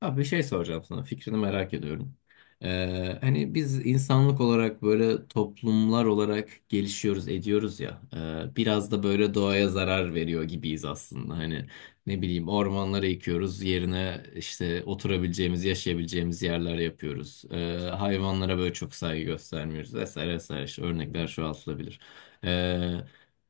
Abi bir şey soracağım sana. Fikrini merak ediyorum. Hani biz insanlık olarak böyle toplumlar olarak gelişiyoruz, ediyoruz ya. Biraz da böyle doğaya zarar veriyor gibiyiz aslında. Hani ne bileyim ormanları yıkıyoruz, yerine işte oturabileceğimiz, yaşayabileceğimiz yerler yapıyoruz. Hayvanlara böyle çok saygı göstermiyoruz vesaire vesaire. İşte örnekler çoğaltılabilir. Ee,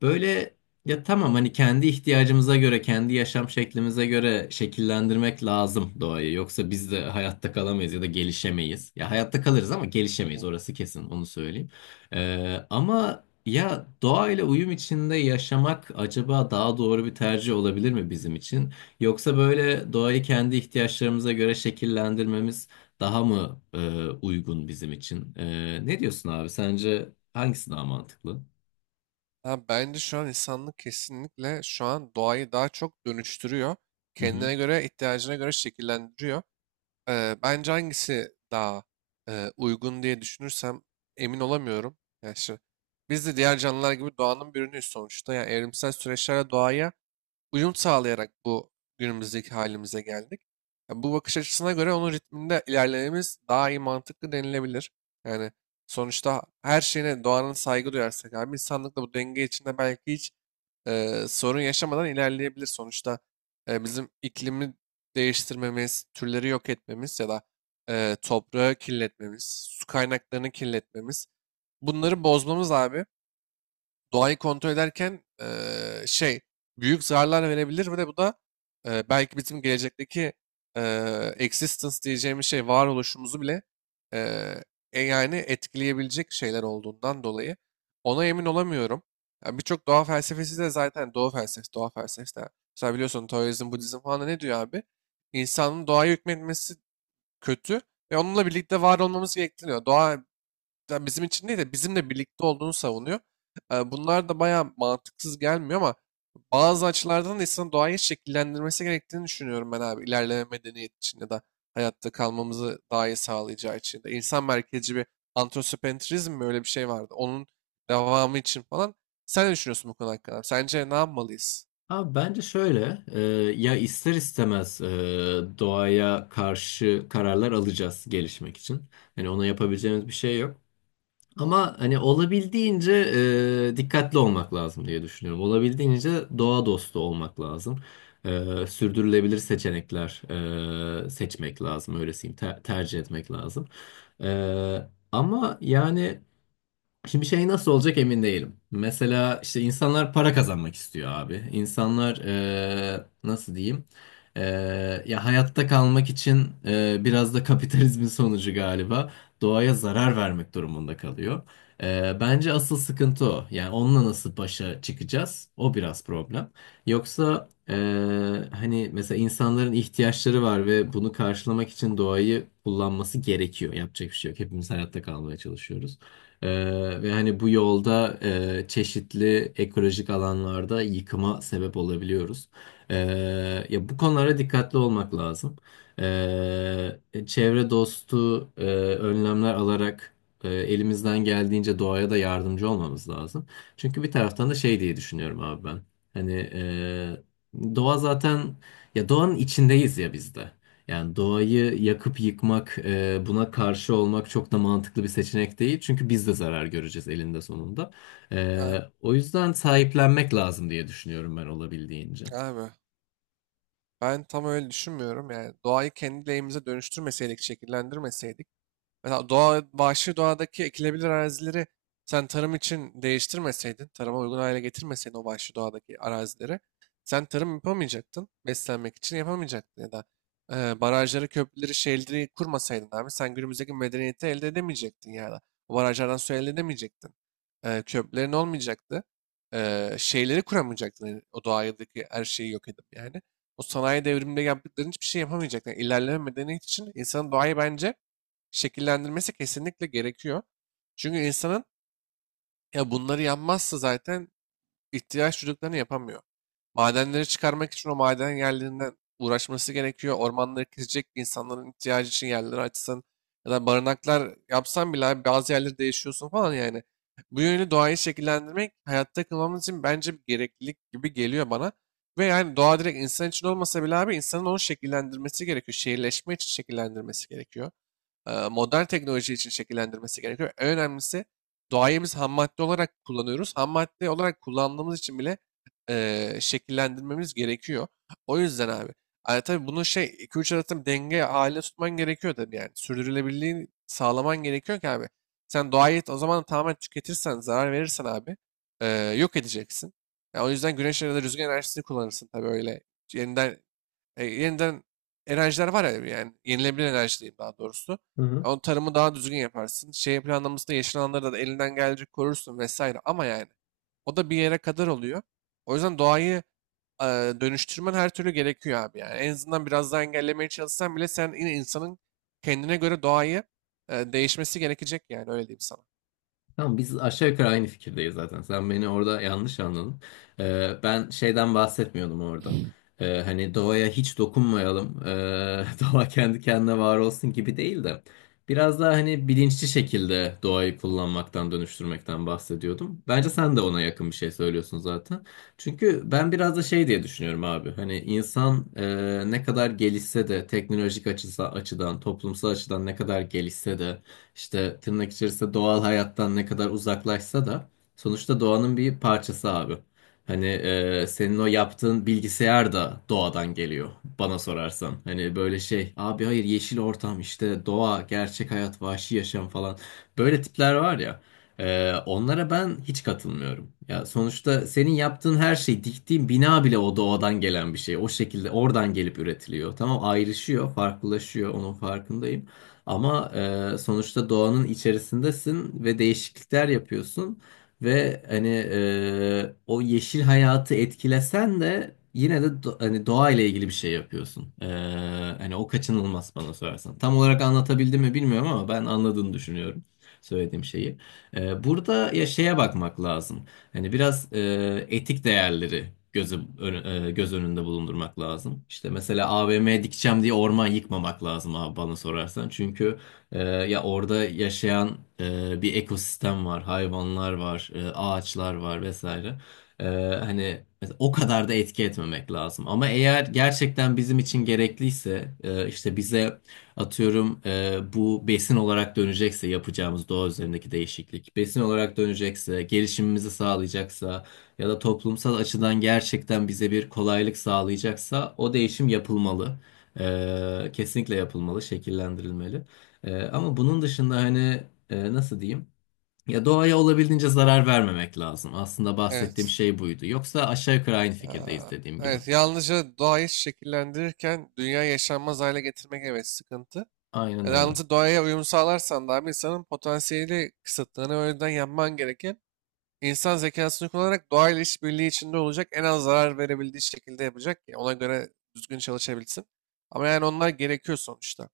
böyle Ya tamam, hani kendi ihtiyacımıza göre, kendi yaşam şeklimize göre şekillendirmek lazım doğayı. Yoksa biz de hayatta kalamayız ya da gelişemeyiz. Ya hayatta kalırız ama gelişemeyiz, orası kesin, onu söyleyeyim. Ama ya doğayla uyum içinde yaşamak acaba daha doğru bir tercih olabilir mi bizim için? Yoksa böyle doğayı kendi ihtiyaçlarımıza göre şekillendirmemiz daha mı uygun bizim için? Ne diyorsun abi? Sence hangisi daha mantıklı? Ha, Bence şu an insanlık kesinlikle şu an doğayı daha çok dönüştürüyor. Kendine göre, ihtiyacına göre şekillendiriyor. Bence hangisi daha uygun diye düşünürsem emin olamıyorum. Yani şu- Biz de diğer canlılar gibi doğanın bir ürünüyüz sonuçta. Yani evrimsel süreçlerle doğaya uyum sağlayarak bu günümüzdeki halimize geldik. Ya bu bakış açısına göre onun ritminde ilerlememiz daha iyi mantıklı denilebilir. Yani sonuçta her şeyine doğanın saygı duyarsak abi insanlık da bu denge içinde belki hiç sorun yaşamadan ilerleyebilir. Sonuçta bizim iklimi değiştirmemiz, türleri yok etmemiz ya da toprağı kirletmemiz, su kaynaklarını kirletmemiz bunları bozmamız abi doğayı kontrol ederken büyük zararlar verebilir ve de bu da belki bizim gelecekteki existence diyeceğimiz şey varoluşumuzu bile eee, yani etkileyebilecek şeyler olduğundan dolayı ona emin olamıyorum. Yani birçok doğa felsefesi de zaten doğa felsefesi de. Mesela biliyorsun Taoizm, Budizm falan da ne diyor abi? İnsanın doğaya hükmetmesi kötü ve onunla birlikte var olmamız gerektiriyor. Doğa yani bizim için değil de bizimle birlikte olduğunu savunuyor. Bunlar da bayağı mantıksız gelmiyor ama bazı açılardan da insanın doğayı şekillendirmesi gerektiğini düşünüyorum ben abi. İlerleme medeniyet için ya da hayatta kalmamızı daha iyi sağlayacağı için de. İnsan merkezci bir antroposentrizm mi öyle bir şey vardı. Onun devamı için falan. Sen ne düşünüyorsun bu konu hakkında? Sence ne yapmalıyız? Abi bence şöyle, ya ister istemez doğaya karşı kararlar alacağız gelişmek için. Hani ona yapabileceğimiz bir şey yok. Ama hani olabildiğince dikkatli olmak lazım diye düşünüyorum. Olabildiğince doğa dostu olmak lazım. Sürdürülebilir seçenekler seçmek lazım, öylesiyim, tercih etmek lazım. Ama yani. Şimdi şey nasıl olacak emin değilim. Mesela işte insanlar para kazanmak istiyor abi. İnsanlar nasıl diyeyim? Ya hayatta kalmak için biraz da kapitalizmin sonucu galiba doğaya zarar vermek durumunda kalıyor. Bence asıl sıkıntı o. Yani onunla nasıl başa çıkacağız? O biraz problem. Yoksa hani mesela insanların ihtiyaçları var ve bunu karşılamak için doğayı kullanması gerekiyor. Yapacak bir şey yok. Hepimiz hayatta kalmaya çalışıyoruz. Ve hani bu yolda çeşitli ekolojik alanlarda yıkıma sebep olabiliyoruz. Ee, Ya bu konulara dikkatli olmak lazım. Çevre dostu önlemler alarak elimizden geldiğince doğaya da yardımcı olmamız lazım. Çünkü bir taraftan da şey diye düşünüyorum abi ben. Hani doğa zaten ya doğanın içindeyiz ya biz de. Yani doğayı yakıp yıkmak, buna karşı olmak çok da mantıklı bir seçenek değil. Çünkü biz de zarar göreceğiz elinde sonunda. Abi, O yüzden sahiplenmek lazım diye düşünüyorum ben olabildiğince. abi, ben tam öyle düşünmüyorum yani. Doğayı kendi lehimize dönüştürmeseydik, şekillendirmeseydik, mesela doğa, vahşi doğadaki ekilebilir arazileri sen tarım için değiştirmeseydin, tarıma uygun hale getirmeseydin o vahşi doğadaki arazileri, sen tarım yapamayacaktın, beslenmek için yapamayacaktın ya da barajları, köprüleri, şehirleri kurmasaydın abi sen günümüzdeki medeniyeti elde edemeyecektin ya da o barajlardan su elde edemeyecektin. Köprülerin olmayacaktı. Şeyleri kuramayacaktın yani o doğadaki her şeyi yok edip yani. O sanayi devriminde yaptıkların hiçbir şey yapamayacaktın. Yani ilerleme medeniyet için insanın doğayı bence şekillendirmesi kesinlikle gerekiyor. Çünkü insanın ya bunları yapmazsa zaten ihtiyaç duyduklarını yapamıyor. Madenleri çıkarmak için o maden yerlerinden uğraşması gerekiyor. Ormanları kesecek insanların ihtiyacı için yerleri açsın. Ya da barınaklar yapsan bile abi bazı yerleri değişiyorsun falan yani. Bu yönü doğayı şekillendirmek hayatta kalmamız için bence bir gereklilik gibi geliyor bana. Ve yani doğa direkt insan için olmasa bile abi insanın onu şekillendirmesi gerekiyor. Şehirleşme için şekillendirmesi gerekiyor, modern teknoloji için şekillendirmesi gerekiyor. En önemlisi doğayımız biz ham madde olarak kullanıyoruz. Ham madde olarak kullandığımız için bile şekillendirmemiz gerekiyor. O yüzden abi. Yani tabii bunu şey 2-3 arasında denge halinde tutman gerekiyor tabii yani. Sürdürülebilirliğini sağlaman gerekiyor ki abi. Sen doğayı o zaman tamamen tüketirsen, zarar verirsen abi e, yok edeceksin. Ya o yüzden güneş enerjisi, rüzgar enerjisini kullanırsın tabii öyle. Yeniden yeniden enerjiler var ya yani yenilebilir enerji diyeyim daha doğrusu. Hı hı. Onun tarımı daha düzgün yaparsın. Şey planlamasında yeşil alanları da elinden gelecek korursun vesaire. Ama yani o da bir yere kadar oluyor. O yüzden doğayı e, dönüştürmen her türlü gerekiyor abi yani. En azından biraz daha engellemeye çalışsan bile sen yine insanın kendine göre doğayı değişmesi gerekecek yani öyle diyeyim sana. Tamam, biz aşağı yukarı aynı fikirdeyiz zaten. Sen beni orada yanlış anladın. Ben şeyden bahsetmiyordum orada. Hani doğaya hiç dokunmayalım. Doğa kendi kendine var olsun gibi değil de. Biraz daha hani bilinçli şekilde doğayı kullanmaktan, dönüştürmekten bahsediyordum. Bence sen de ona yakın bir şey söylüyorsun zaten. Çünkü ben biraz da şey diye düşünüyorum abi. Hani insan ne kadar gelişse de teknolojik açıdan, toplumsal açıdan ne kadar gelişse de işte tırnak içerisinde doğal hayattan ne kadar uzaklaşsa da sonuçta doğanın bir parçası abi. Hani senin o yaptığın bilgisayar da doğadan geliyor bana sorarsan. Hani böyle şey abi, hayır yeşil ortam işte doğa, gerçek hayat, vahşi yaşam falan, böyle tipler var ya. Onlara ben hiç katılmıyorum. Ya sonuçta senin yaptığın her şey, diktiğin bina bile o doğadan gelen bir şey. O şekilde oradan gelip üretiliyor. Tamam, ayrışıyor, farklılaşıyor, onun farkındayım. Ama sonuçta doğanın içerisindesin ve değişiklikler yapıyorsun ve hani o yeşil hayatı etkilesen de yine de hani doğayla ilgili bir şey yapıyorsun. Hani o kaçınılmaz bana sorarsan. Tam olarak anlatabildim mi bilmiyorum ama ben anladığını düşünüyorum söylediğim şeyi. Burada ya şeye bakmak lazım. Hani biraz etik değerleri göz önünde bulundurmak lazım. İşte mesela AVM dikeceğim diye orman yıkmamak lazım abi bana sorarsan. Çünkü ya orada yaşayan bir ekosistem var, hayvanlar var, ağaçlar var vesaire. E, Hani mesela o kadar da etki etmemek lazım. Ama eğer gerçekten bizim için gerekliyse, işte bize atıyorum bu besin olarak dönecekse yapacağımız doğa üzerindeki değişiklik, besin olarak dönecekse, gelişimimizi sağlayacaksa ya da toplumsal açıdan gerçekten bize bir kolaylık sağlayacaksa o değişim yapılmalı. Kesinlikle yapılmalı, şekillendirilmeli. Ama bunun dışında hani nasıl diyeyim? Ya doğaya olabildiğince zarar vermemek lazım. Aslında bahsettiğim Evet. şey buydu. Yoksa aşağı yukarı aynı fikirdeyiz Aa, dediğim gibi. evet, yalnızca doğayı şekillendirirken dünya yaşanmaz hale getirmek evet sıkıntı. Aynen öyle. Yalnız doğaya uyum sağlarsan da abi insanın potansiyeli kısıtlarını o yüzden yapman gereken insan zekasını kullanarak doğayla işbirliği içinde olacak en az zarar verebildiği şekilde yapacak ki ona göre düzgün çalışabilsin. Ama yani onlar gerekiyor sonuçta.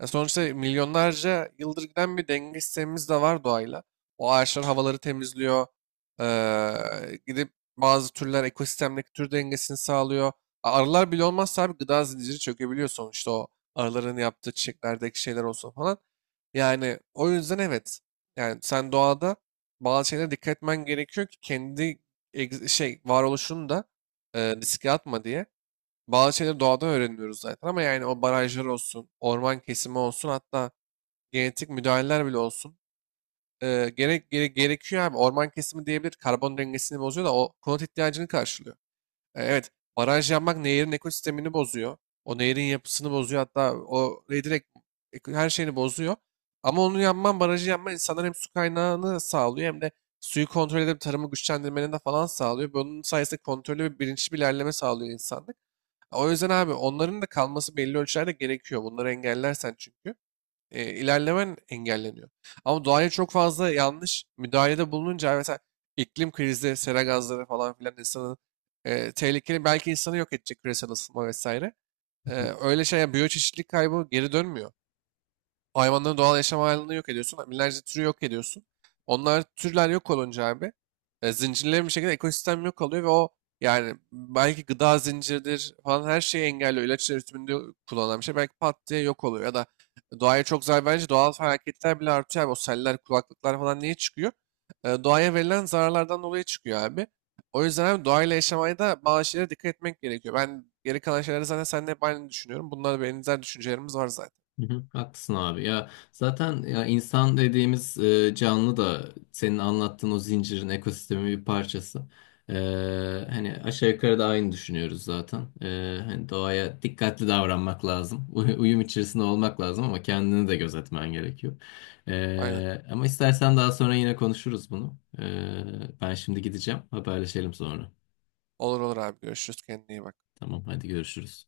Ya sonuçta milyonlarca yıldır giden bir denge sistemimiz de var doğayla. O ağaçlar havaları temizliyor. Gidip bazı türler ekosistemdeki tür dengesini sağlıyor. Arılar bile olmazsa abi gıda zinciri çökebiliyor sonuçta o arıların yaptığı çiçeklerdeki şeyler olsun falan. Yani o yüzden evet. Yani sen doğada bazı şeylere dikkat etmen gerekiyor ki kendi varoluşunu da riske atma diye. Bazı şeyleri doğadan öğreniyoruz zaten ama yani o barajlar olsun, orman kesimi olsun hatta genetik müdahaleler bile olsun. Gerekiyor abi. Orman kesimi diyebilir karbon dengesini bozuyor da o konut ihtiyacını karşılıyor. Evet, baraj yapmak nehirin ekosistemini bozuyor. O nehirin yapısını bozuyor hatta o neyi direkt her şeyini bozuyor. Ama onu yapman, barajı yapman insanlar hem su kaynağını sağlıyor hem de suyu kontrol edip tarımı güçlendirmenin de falan sağlıyor. Bunun sayesinde kontrollü ve bilinçli bir ilerleme sağlıyor insanlık. O yüzden abi onların da kalması belli ölçülerde gerekiyor. Bunları engellersen çünkü ilerlemen engelleniyor. Ama doğaya çok fazla yanlış müdahalede bulununca mesela iklim krizi, sera gazları falan filan insanı tehlikeli belki insanı yok edecek küresel ısınma vesaire. E, öyle şey yani biyoçeşitlilik kaybı geri dönmüyor. O hayvanların doğal yaşam alanını yok ediyorsun. Binlerce türü yok ediyorsun. Onlar türler yok olunca abi zincirlerin bir şekilde ekosistem yok oluyor ve o yani belki gıda zinciridir falan her şeyi engelliyor. İlaç üretiminde kullanılan bir şey belki pat diye yok oluyor. Ya da doğaya çok zarar verince doğal felaketler bile artıyor abi. O seller, kulaklıklar falan niye çıkıyor? Doğaya verilen zararlardan dolayı çıkıyor abi. O yüzden abi doğayla yaşamaya da bazı şeylere dikkat etmek gerekiyor. Ben geri kalan şeyleri zaten seninle hep aynı düşünüyorum. Bunlar benzer düşüncelerimiz var zaten. Hı hı, haklısın abi. Ya zaten ya insan dediğimiz canlı da senin anlattığın o zincirin, ekosistemin bir parçası. E, Hani aşağı yukarı da aynı düşünüyoruz zaten. Hani doğaya dikkatli davranmak lazım. Uyum içerisinde olmak lazım ama kendini de gözetmen gerekiyor. Aynen. Ama istersen daha sonra yine konuşuruz bunu. Ben şimdi gideceğim. Haberleşelim sonra. Olur, olur abi görüşürüz, kendine iyi bak. Tamam hadi görüşürüz.